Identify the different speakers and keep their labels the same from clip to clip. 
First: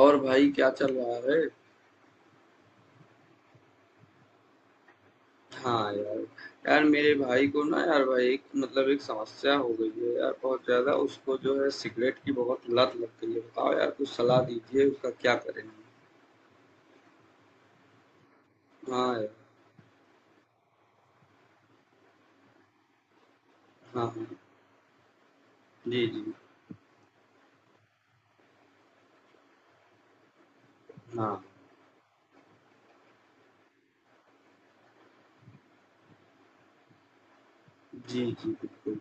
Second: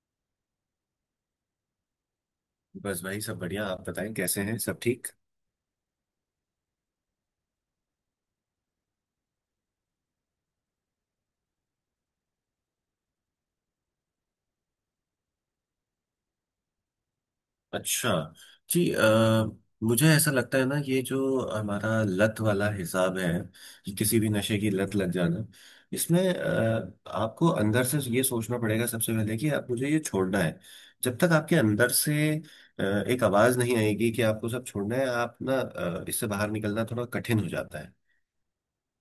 Speaker 1: और भाई क्या चल रहा है?
Speaker 2: बस भाई सब बढ़िया। आप बताएं, कैसे हैं? सब ठीक?
Speaker 1: हाँ यार, यार मेरे भाई को ना यार भाई एक मतलब एक समस्या हो गई है यार बहुत ज़्यादा उसको जो है सिगरेट की बहुत लत लग गई है। बताओ यार कुछ सलाह दीजिए उसका क्या करें?
Speaker 2: अच्छा। जी।
Speaker 1: हाँ यार,
Speaker 2: मुझे ऐसा लगता है ना, ये जो हमारा लत वाला हिसाब है कि
Speaker 1: हाँ
Speaker 2: किसी
Speaker 1: हाँ,
Speaker 2: भी नशे की लत लग जाना,
Speaker 1: जी
Speaker 2: इसमें
Speaker 1: जी,
Speaker 2: आपको अंदर से ये सोचना पड़ेगा सबसे पहले कि आप मुझे ये छोड़ना है। जब तक
Speaker 1: हाँ,
Speaker 2: आपके अंदर से एक आवाज़ नहीं आएगी कि आपको सब छोड़ना है, आप ना इससे बाहर निकलना थोड़ा कठिन हो जाता है।
Speaker 1: जी जी बिल्कुल।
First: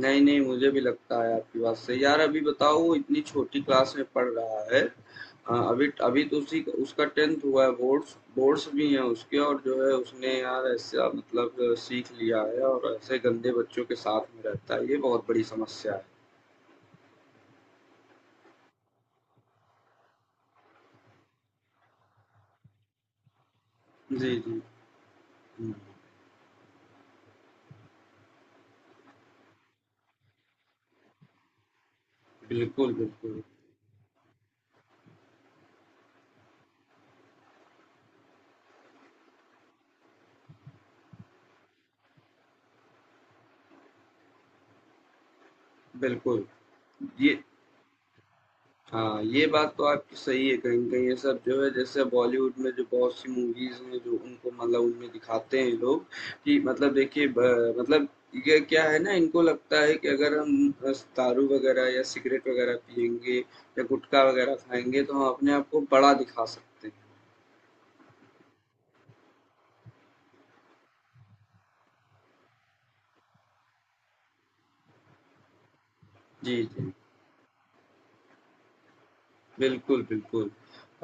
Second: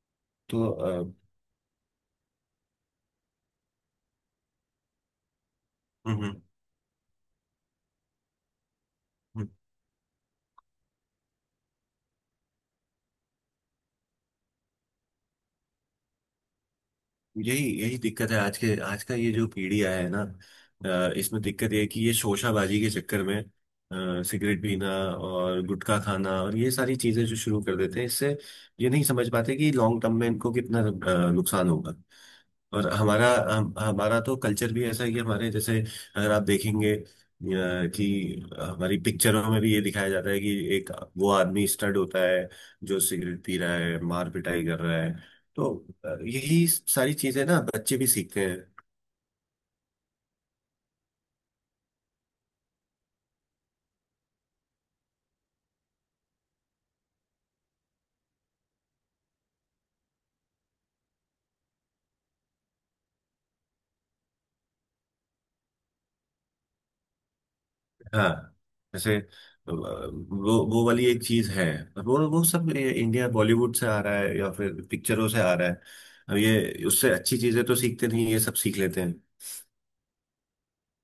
Speaker 1: नहीं नहीं मुझे
Speaker 2: तो
Speaker 1: भी लगता है आपकी बात सही। यार अभी बताओ वो इतनी छोटी क्लास में पढ़ रहा है। हाँ, अभी अभी
Speaker 2: हम्म।
Speaker 1: तो उसी उसका 10th हुआ है, बोर्ड्स बोर्ड्स भी हैं उसके,
Speaker 2: हम्म।
Speaker 1: और जो है उसने यार ऐसा मतलब सीख लिया है और ऐसे गंदे बच्चों के साथ में रहता है, ये बहुत बड़ी समस्या है।
Speaker 2: यही यही दिक्कत है। आज का ये जो पीढ़ी आया है ना, इसमें दिक्कत ये है कि ये शोशाबाजी के चक्कर में
Speaker 1: जी जी।
Speaker 2: सिगरेट पीना और
Speaker 1: हम्म,
Speaker 2: गुटखा खाना और ये सारी चीजें जो शुरू कर देते हैं, इससे ये नहीं समझ पाते कि लॉन्ग टर्म में इनको कितना नुकसान होगा। और
Speaker 1: बिल्कुल
Speaker 2: हमारा
Speaker 1: बिल्कुल।
Speaker 2: हम, हमारा तो कल्चर भी ऐसा है कि हमारे जैसे, अगर आप देखेंगे कि हमारी पिक्चरों में भी ये दिखाया जाता है कि एक, वो आदमी स्टड होता है जो सिगरेट पी रहा है, मार पिटाई कर रहा है। तो
Speaker 1: बिल्कुल
Speaker 2: यही सारी
Speaker 1: ये।
Speaker 2: चीजें ना बच्चे भी सीखते हैं।
Speaker 1: हाँ, ये बात तो आपकी सही है, कहीं न कहीं ये सब जो है जैसे बॉलीवुड में जो बहुत सी मूवीज़ हैं, जो उनको मतलब उनमें दिखाते हैं लोग कि मतलब देखिए ब मतलब ये क्या है ना, इनको लगता है कि अगर हम बस दारू वग़ैरह या सिगरेट वग़ैरह पिएँगे या गुटखा वग़ैरह खाएँगे तो हम अपने आप को बड़ा दिखा सकते हैं।
Speaker 2: हाँ। जैसे वो वाली एक चीज है। और वो सब ये इंडिया बॉलीवुड से आ रहा है या फिर पिक्चरों से आ रहा है। अब
Speaker 1: जी,
Speaker 2: ये
Speaker 1: जी।
Speaker 2: उससे अच्छी चीजें तो सीखते नहीं, ये सब सीख लेते।
Speaker 1: बिल्कुल, बिल्कुल।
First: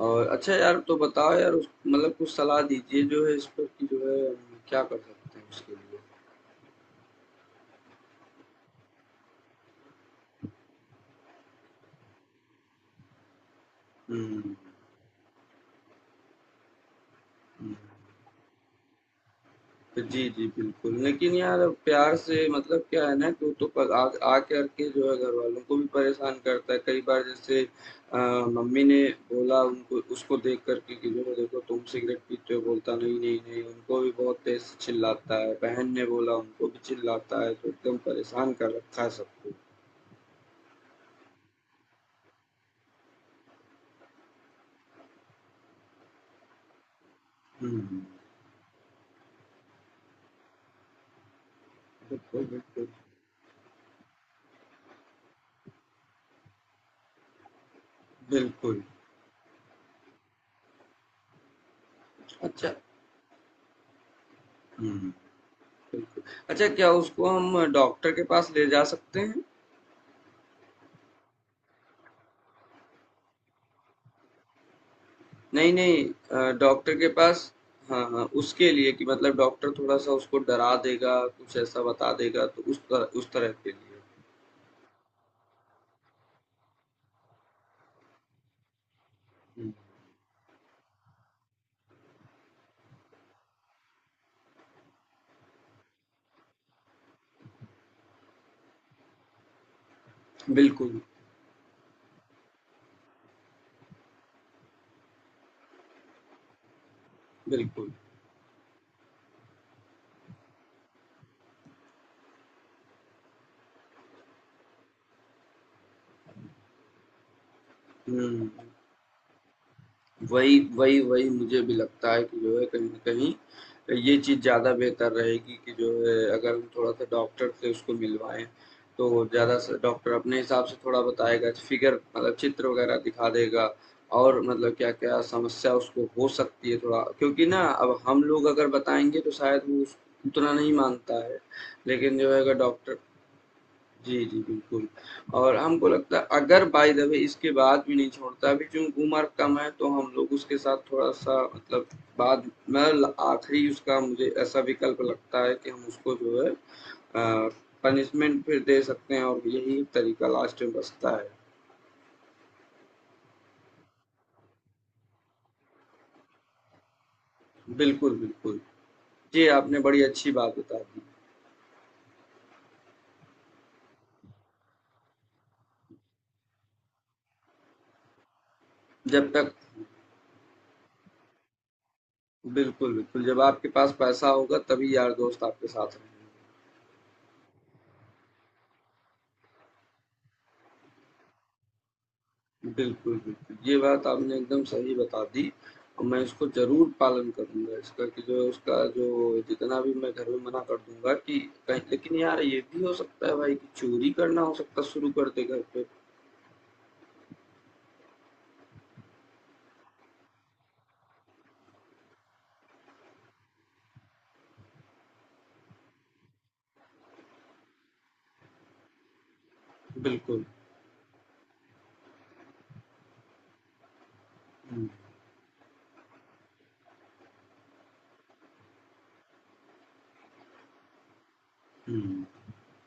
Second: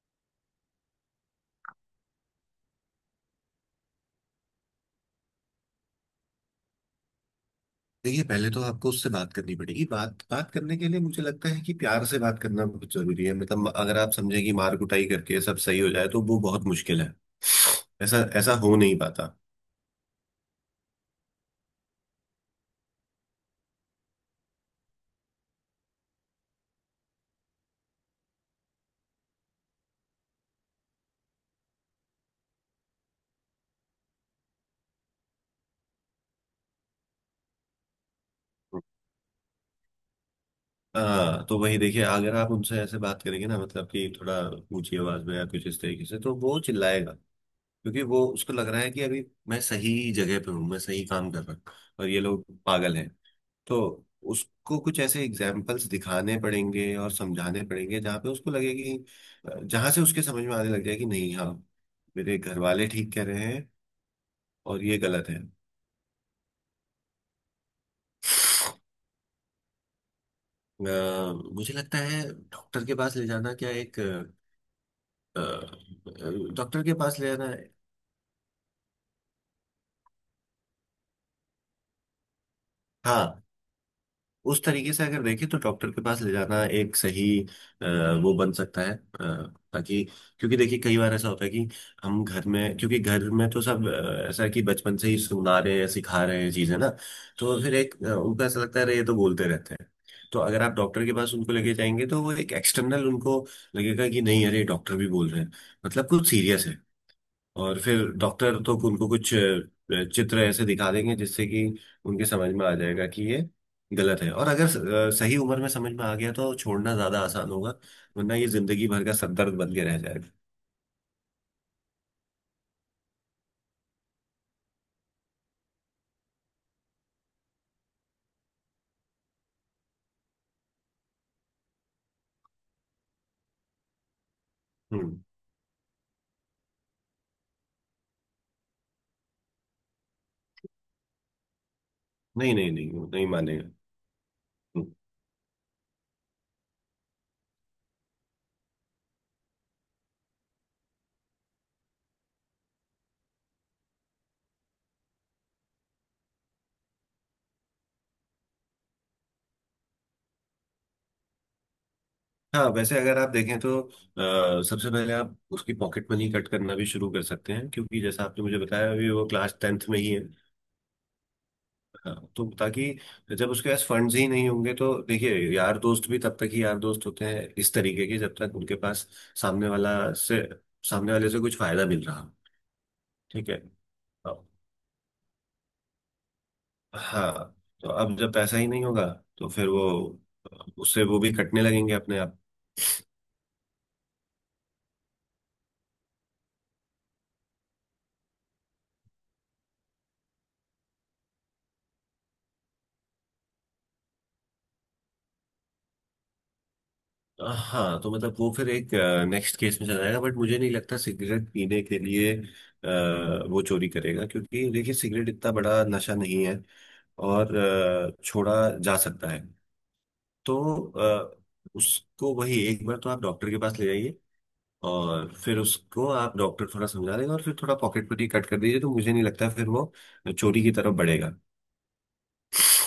Speaker 1: और अच्छा यार तो बताओ यार उस मतलब कुछ सलाह दीजिए जो है इस पर कि जो है हम क्या कर सकते हैं उसके लिए?
Speaker 2: देखिए, पहले तो आपको उससे बात करनी पड़ेगी। बात बात करने के लिए मुझे लगता है कि प्यार से बात करना बहुत जरूरी है। मतलब अगर आप समझे कि
Speaker 1: हुँ,
Speaker 2: मार कुटाई करके सब सही हो जाए तो वो बहुत मुश्किल है।
Speaker 1: हुँ।
Speaker 2: ऐसा ऐसा हो नहीं पाता।
Speaker 1: जी, जी, बिल्कुल। लेकिन यार अब प्यार से मतलब क्या है ना कि वो तो पर आ आ करके जो है घरवालों को भी परेशान करता है। कई बार जैसे मम्मी ने बोला उनको, उसको देख कर के कि जो है देखो तुम सिगरेट पीते हो, बोलता नहीं, नहीं, नहीं, उनको भी बहुत तेज़ से चिल्लाता है। बहन ने बोला उनको भी चिल्लाता है, तो एकदम परेशान कर रखा है सबको।
Speaker 2: हाँ, तो वही देखिए, अगर आप उनसे ऐसे बात करेंगे ना, मतलब कि थोड़ा ऊंची आवाज में या कुछ इस तरीके से, तो वो चिल्लाएगा।
Speaker 1: हुँ।
Speaker 2: क्योंकि वो उसको लग रहा है कि अभी मैं सही जगह पे हूँ, मैं सही काम कर रहा हूँ, और ये
Speaker 1: बिल्कुल,
Speaker 2: लोग
Speaker 1: बिल्कुल।
Speaker 2: पागल हैं। तो उसको कुछ ऐसे एग्जाम्पल्स दिखाने पड़ेंगे और समझाने पड़ेंगे जहाँ पे उसको लगे
Speaker 1: बिल्कुल।
Speaker 2: कि, जहाँ से उसके समझ में आने लग जाए कि नहीं, हाँ, मेरे घर
Speaker 1: अच्छा।
Speaker 2: वाले ठीक कह रहे हैं और ये
Speaker 1: हुँ।
Speaker 2: गलत है।
Speaker 1: बिल्कुल। अच्छा, क्या उसको हम डॉक्टर के पास ले जा सकते हैं?
Speaker 2: मुझे लगता है डॉक्टर के पास ले जाना क्या, एक
Speaker 1: नहीं, नहीं।
Speaker 2: डॉक्टर
Speaker 1: डॉक्टर
Speaker 2: के
Speaker 1: के
Speaker 2: पास ले
Speaker 1: पास,
Speaker 2: जाना है।
Speaker 1: हाँ, हाँ, उसके लिए कि मतलब डॉक्टर थोड़ा-सा उसको डरा देगा, कुछ ऐसा बता देगा, तो उस
Speaker 2: हाँ,
Speaker 1: तरह के लिए।
Speaker 2: उस तरीके से अगर देखें तो डॉक्टर के पास ले जाना एक सही अ, वो बन सकता है।
Speaker 1: हुँ,
Speaker 2: ताकि, क्योंकि देखिए कई बार ऐसा होता है कि हम घर में, क्योंकि घर में तो सब ऐसा है कि बचपन से ही सुना रहे हैं सिखा रहे हैं चीजें ना। तो फिर एक उनको ऐसा लगता है अरे ये तो बोलते रहते हैं। तो अगर आप
Speaker 1: बिल्कुल,
Speaker 2: डॉक्टर के पास उनको लेके जाएंगे तो वो एक एक्सटर्नल उनको लगेगा कि नहीं, अरे डॉक्टर भी बोल रहे हैं, मतलब कुछ सीरियस है। और
Speaker 1: बिल्कुल।
Speaker 2: फिर डॉक्टर तो उनको कुछ चित्र ऐसे दिखा देंगे जिससे कि उनके समझ में आ जाएगा कि ये गलत है। और अगर सही उम्र में समझ में आ गया तो छोड़ना ज्यादा आसान होगा। वरना ये
Speaker 1: हुँ।
Speaker 2: जिंदगी भर का सरदर्द बन के रह जाएगा।
Speaker 1: वही वही वही मुझे भी लगता है कि जो है, कहीं ना कहीं ये चीज़ ज़्यादा बेहतर रहेगी कि जो है अगर हम थोड़ा सा डॉक्टर से उसको मिलवाएँ, तो ज़्यादा से डॉक्टर अपने हिसाब से थोड़ा बताएगा, फिगर मतलब चित्र वगैरह दिखा देगा, और मतलब
Speaker 2: हम्म।
Speaker 1: क्या-क्या समस्या उसको हो सकती है, थोड़ा क्योंकि ना अब हम लोग अगर बताएँगे तो शायद वो उस उतना नहीं मानता है। लेकिन जो है अगर
Speaker 2: नहीं, नहीं, नहीं,
Speaker 1: डॉक्टर।
Speaker 2: वो नहीं मानेगा।
Speaker 1: जी, जी, बिल्कुल।
Speaker 2: हम्म।
Speaker 1: और हमको लगता है अगर बाय द वे इसके बाद भी नहीं छोड़ता, अभी चूँकि उम्र कम है तो हम लोग उसके साथ थोड़ा-सा मतलब बाद मतलब आखिरी उसका मुझे ऐसा विकल्प लगता है कि हम उसको जो है अ, पनिशमेंट फिर दे सकते हैं, और यही तरीका लास्ट में बचता है।
Speaker 2: हाँ, वैसे अगर आप देखें तो सबसे पहले आप उसकी पॉकेट मनी कट करना भी शुरू कर सकते हैं, क्योंकि
Speaker 1: बिल्कुल,
Speaker 2: जैसा आपने मुझे
Speaker 1: बिल्कुल।
Speaker 2: बताया अभी वो
Speaker 1: जी,
Speaker 2: क्लास
Speaker 1: आपने
Speaker 2: टेंथ में
Speaker 1: बड़ी
Speaker 2: ही है।
Speaker 1: अच्छी बात बता दी।
Speaker 2: हाँ, तो ताकि जब उसके पास फंड्स ही नहीं होंगे तो देखिए, यार दोस्त भी तब तक ही यार दोस्त होते हैं इस तरीके के, जब तक उनके पास
Speaker 1: जब तक।
Speaker 2: सामने वाला से सामने वाले से कुछ फायदा मिल रहा हो।
Speaker 1: बिल्कुल, बिल्कुल, जब
Speaker 2: ठीक है।
Speaker 1: आपके पास पैसा
Speaker 2: अब-
Speaker 1: होगा तभी यार दोस्त आपके साथ रहेंगे।
Speaker 2: हाँ। तो अब जब पैसा ही नहीं होगा, तो फिर वो, उससे वो भी कटने लगेंगे अपने आप।
Speaker 1: बिल्कुल, बिल्कुल। ये बात आपने एकदम सही बता दी, और मैं इसको ज़रूर पालन करूँगा इसका कि जो उसका जो जितना भी मैं घर में मना कर दूँगा कि कहीं, लेकिन यार ये भी हो सकता है भाई कि चोरी करना हो सकता है शुरू कर दे घर पे।
Speaker 2: हाँ, तो मतलब वो फिर एक नेक्स्ट केस में चला जाएगा, बट मुझे नहीं लगता सिगरेट पीने के लिए वो चोरी करेगा। क्योंकि देखिए सिगरेट इतना बड़ा नशा नहीं है, और छोड़ा जा सकता है।
Speaker 1: बिल्कुल।
Speaker 2: तो अ, उसको वही एक बार तो आप डॉक्टर के पास ले जाइए,
Speaker 1: हुँ,
Speaker 2: और फिर उसको आप डॉक्टर थोड़ा समझा देगा, और फिर थोड़ा पॉकेटमनी कट कर दीजिए, तो मुझे नहीं लगता फिर वो चोरी की तरफ बढ़ेगा।
Speaker 1: हुँ।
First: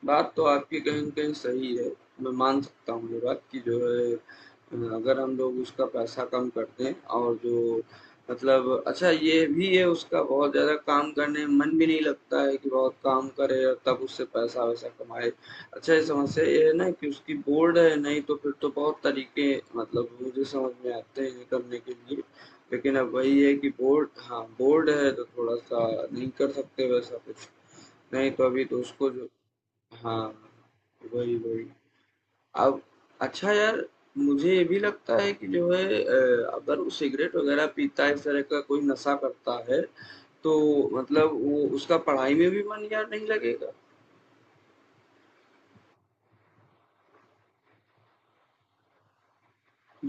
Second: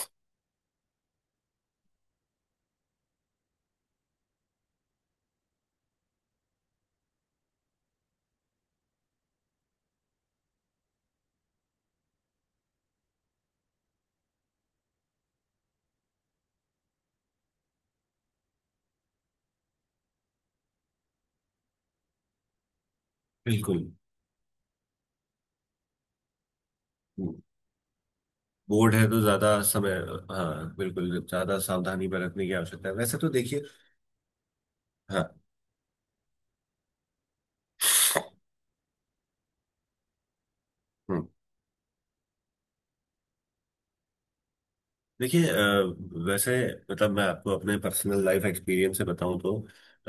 Speaker 1: बात तो आपकी कहीं न कहीं सही है। मैं मान सकता हूँ ये बात कि जो है अगर हम लोग उसका पैसा कम कर दें और जो मतलब अच्छा ये भी है उसका बहुत ज़्यादा काम करने में मन भी नहीं लगता है कि बहुत काम करे और तब उससे पैसा-वैसा कमाए। अच्छा, ये समस्या ये है ना कि उसकी बोर्ड है, नहीं तो फिर तो बहुत तरीके मतलब मुझे समझ में आते हैं करने के लिए। लेकिन अब वही है कि
Speaker 2: बिल्कुल।
Speaker 1: बोर्ड, हाँ, बोर्ड है तो थोड़ा-सा नहीं कर सकते वैसा कुछ। नहीं तो अभी तो
Speaker 2: बोर्ड
Speaker 1: उसको
Speaker 2: है तो
Speaker 1: जो।
Speaker 2: ज्यादा समय,
Speaker 1: हाँ,
Speaker 2: हाँ, बिल्कुल,
Speaker 1: वही,
Speaker 2: ज्यादा
Speaker 1: वही।
Speaker 2: सावधानी बरतने की
Speaker 1: अब
Speaker 2: आवश्यकता है वैसे तो
Speaker 1: अच्छा
Speaker 2: देखिए।
Speaker 1: यार, मुझे ये भी लगता है
Speaker 2: हाँ।
Speaker 1: कि जो है अगर वो सिगरेट वगैरह पीता है, इस तरह का कोई नशा करता है, तो
Speaker 2: हम्म।
Speaker 1: मतलब वो उसका पढ़ाई में भी मन यार नहीं लगेगा।
Speaker 2: देखिए, वैसे मतलब मैं आपको अपने पर्सनल लाइफ एक्सपीरियंस से बताऊं तो,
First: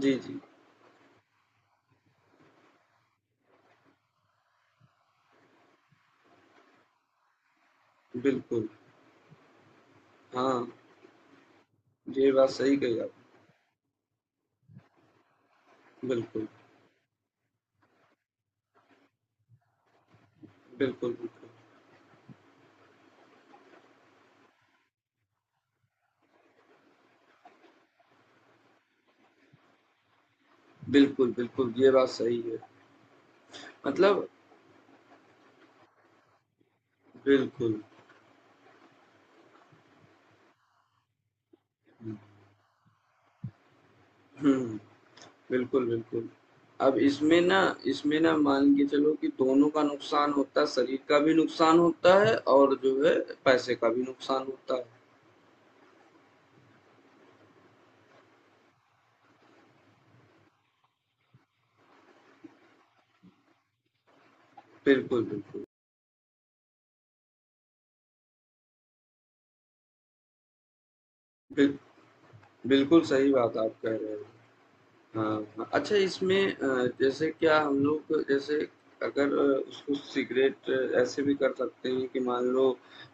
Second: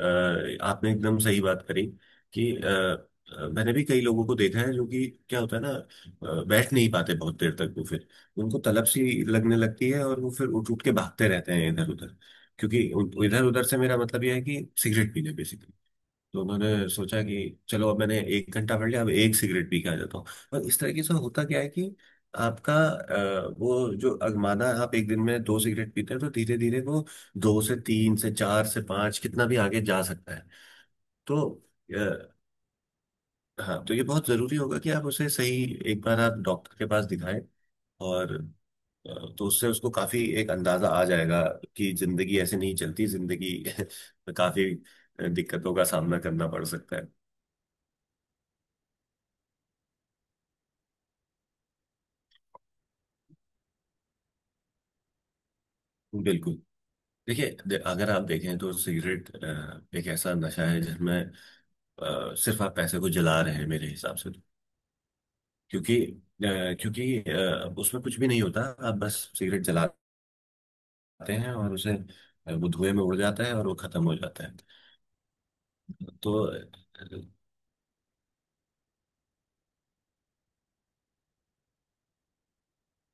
Speaker 2: अ,
Speaker 1: जी,
Speaker 2: आपने एकदम सही बात करी कि मैंने भी कई लोगों को देखा है। जो कि क्या होता है ना, बैठ नहीं पाते बहुत देर तक वो, फिर उनको
Speaker 1: बिल्कुल।
Speaker 2: तलब सी लगने लगती है और वो फिर
Speaker 1: हाँ,
Speaker 2: उठ उठ के भागते रहते हैं इधर उधर।
Speaker 1: ये बात सही
Speaker 2: क्योंकि
Speaker 1: कही आपने।
Speaker 2: इधर उधर से मेरा मतलब यह है कि सिगरेट पीने बेसिकली। तो
Speaker 1: बिल्कुल,
Speaker 2: मैंने सोचा कि चलो, अब मैंने 1 घंटा पढ़ लिया, अब एक सिगरेट पी के आ जाता हूँ। और इस तरीके
Speaker 1: बिल्कुल,
Speaker 2: से होता
Speaker 1: बिल्कुल।
Speaker 2: क्या है कि आपका वो जो अगमाना, आप एक दिन में दो सिगरेट पीते हैं, तो धीरे धीरे वो दो से तीन से चार से पांच कितना भी आगे जा सकता है।
Speaker 1: बिल्कुल,
Speaker 2: तो
Speaker 1: बिल्कुल, ये बात
Speaker 2: अ,
Speaker 1: सही है।
Speaker 2: हाँ, तो ये
Speaker 1: मतलब।
Speaker 2: बहुत जरूरी होगा कि आप उसे सही, एक बार आप डॉक्टर के पास दिखाएं।
Speaker 1: बिल्कुल।
Speaker 2: और तो उससे उसको काफी एक अंदाजा आ जाएगा कि
Speaker 1: हुँ,
Speaker 2: जिंदगी ऐसे नहीं चलती, जिंदगी में
Speaker 1: हुँ।
Speaker 2: काफी दिक्कतों का
Speaker 1: बिल्कुल,
Speaker 2: सामना
Speaker 1: बिल्कुल।
Speaker 2: करना पड़ सकता
Speaker 1: अब
Speaker 2: है।
Speaker 1: इसमें ना, इसमें ना मान के चलो कि दोनों का नुकसान होता है, शरीर का भी नुकसान होता है और जो है पैसे का भी नुकसान होता है।
Speaker 2: बिल्कुल। देखिए, अगर आप देखें तो सिगरेट एक ऐसा नशा है जिसमें सिर्फ आप पैसे को जला रहे हैं मेरे हिसाब से तो।
Speaker 1: बिल्कुल, बिल्कुल।
Speaker 2: क्योंकि उसमें कुछ भी नहीं होता। आप बस सिगरेट जलाते हैं,
Speaker 1: बिल
Speaker 2: और उसे वो धुएं
Speaker 1: बिल्कुल
Speaker 2: में उड़
Speaker 1: सही
Speaker 2: जाता है
Speaker 1: बात
Speaker 2: और वो
Speaker 1: आप कह
Speaker 2: खत्म
Speaker 1: रहे
Speaker 2: हो
Speaker 1: हो।
Speaker 2: जाता है।
Speaker 1: हाँ, अच्छा,
Speaker 2: तो
Speaker 1: इसमें जैसे क्या हम लोग जैसे अगर उसको सिगरेट ऐसे भी कर सकते हैं कि मान लो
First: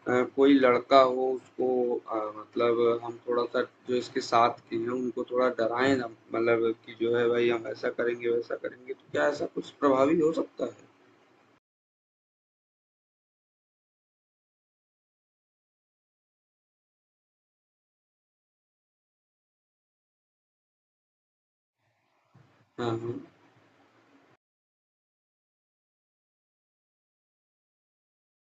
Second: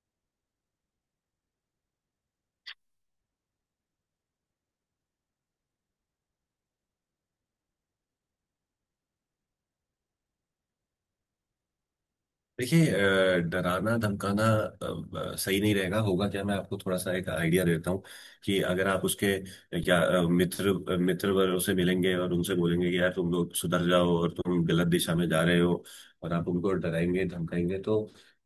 Speaker 1: कोई लड़का हो उसको मतलब हम थोड़ा सा जो इसके साथ के हैं उनको थोड़ा डराएं ना, मतलब कि जो है भाई हम ऐसा करेंगे वैसा करेंगे, तो क्या ऐसा कुछ प्रभावी हो सकता है?
Speaker 2: देखिए, डराना धमकाना सही नहीं रहेगा। होगा क्या, मैं आपको थोड़ा सा एक आइडिया देता हूँ। कि अगर आप उसके या मित्र वर्गों से मिलेंगे और उनसे
Speaker 1: हाँ
Speaker 2: बोलेंगे कि
Speaker 1: हाँ।
Speaker 2: यार तुम लोग सुधर जाओ और तुम गलत दिशा में जा रहे हो, और आप उनको डराएंगे धमकाएंगे, तो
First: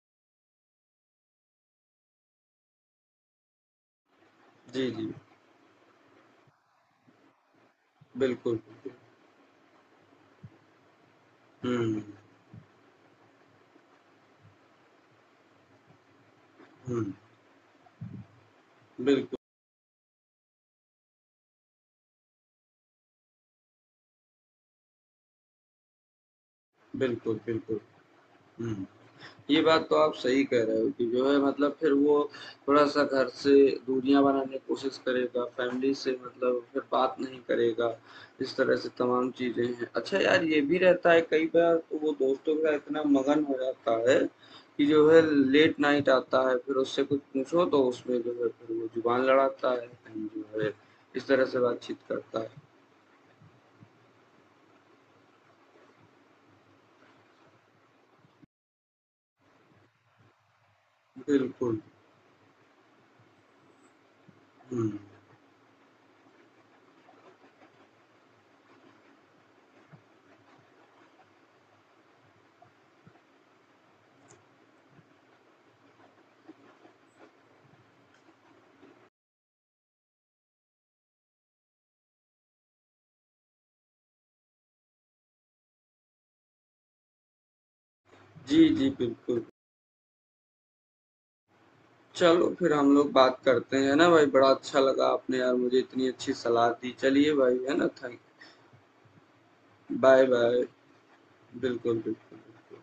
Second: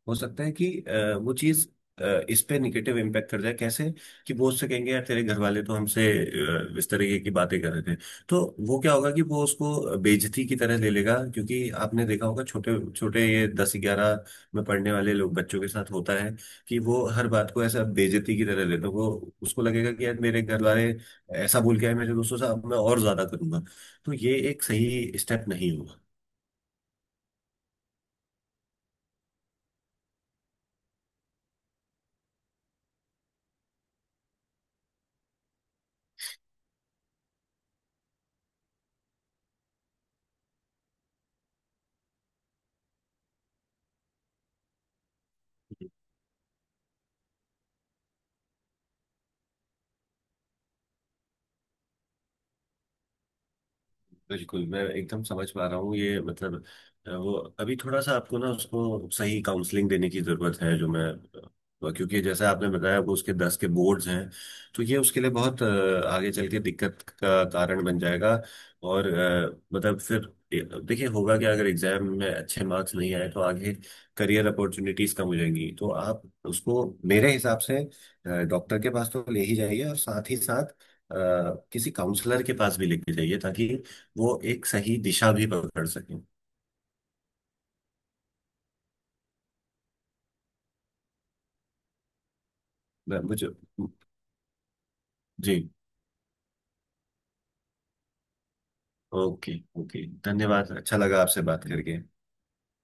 Speaker 2: हो सकता है कि वो चीज़ इस पे निगेटिव इम्पैक्ट कर जाए। कैसे? कि वो उससे
Speaker 1: जी
Speaker 2: कहेंगे यार,
Speaker 1: जी।
Speaker 2: तेरे घर वाले तो हमसे इस तरीके की बातें कर रहे थे। तो
Speaker 1: बिल्कुल
Speaker 2: वो
Speaker 1: बिल्कुल।
Speaker 2: क्या होगा कि वो उसको बेइज्जती की तरह ले लेगा। क्योंकि
Speaker 1: हम्म
Speaker 2: आपने देखा होगा छोटे छोटे ये 10-11 में पढ़ने वाले लोग, बच्चों के साथ होता है कि वो
Speaker 1: हम्म।
Speaker 2: हर बात को ऐसा बेइज्जती की तरह ले। तो वो
Speaker 1: बिल्कुल
Speaker 2: उसको लगेगा कि यार, मेरे घर वाले ऐसा बोल के आए मेरे दोस्तों से, अब मैं और ज्यादा करूंगा। तो ये एक सही स्टेप नहीं होगा।
Speaker 1: बिल्कुल बिल्कुल। हम्म। ये बात तो आप सही कह रहे हो कि जो है मतलब फिर वो थोड़ा-सा घर से दूरियाँ बनाने की कोशिश करेगा, फैमिली से मतलब फिर बात नहीं करेगा, इस तरह से तमाम चीज़ें हैं। अच्छा यार, ये भी रहता है कई बार तो वो दोस्तों के साथ इतना मगन हो जाता है कि जो है लेट नाइट आता है, फिर उससे कुछ पूछो तो उसमें जो है फिर वो ज़ुबान लड़ाता है एंड जो है इस तरह से बातचीत करता है।
Speaker 2: बिल्कुल। मैं एकदम समझ पा रहा हूँ ये मतलब। वो अभी थोड़ा सा आपको ना उसको सही काउंसलिंग देने की जरूरत है। जो मैं
Speaker 1: बिल्कुल।
Speaker 2: क्योंकि जैसा आपने बताया वो उसके 10 के बोर्ड्स हैं। तो ये
Speaker 1: हुँ।
Speaker 2: उसके लिए बहुत आगे चल के दिक्कत का कारण बन जाएगा। और मतलब फिर देखिए, होगा क्या अगर एग्जाम में अच्छे मार्क्स नहीं आए तो आगे करियर अपॉर्चुनिटीज कम हो जाएंगी। तो आप उसको मेरे हिसाब से डॉक्टर के पास तो ले ही जाइए, और साथ ही साथ अ, किसी काउंसलर के पास भी लेके जाइए, ताकि वो एक सही दिशा भी पकड़ सकें।
Speaker 1: जी, जी, बिल्कुल। चलो फिर हम लोग
Speaker 2: मैं-
Speaker 1: बात
Speaker 2: मुझे
Speaker 1: करते हैं, है ना भाई? बड़ा अच्छा लगा आपने यार
Speaker 2: जी।
Speaker 1: मुझे इतनी अच्छी सलाह दी। चलिए भाई, है ना? Thank
Speaker 2: okay. Okay,
Speaker 1: bye bye.
Speaker 2: धन्यवाद। अच्छा लगा आपसे बात करके।
Speaker 1: बिल्कुल, बिल्कुल, बिल्कुल।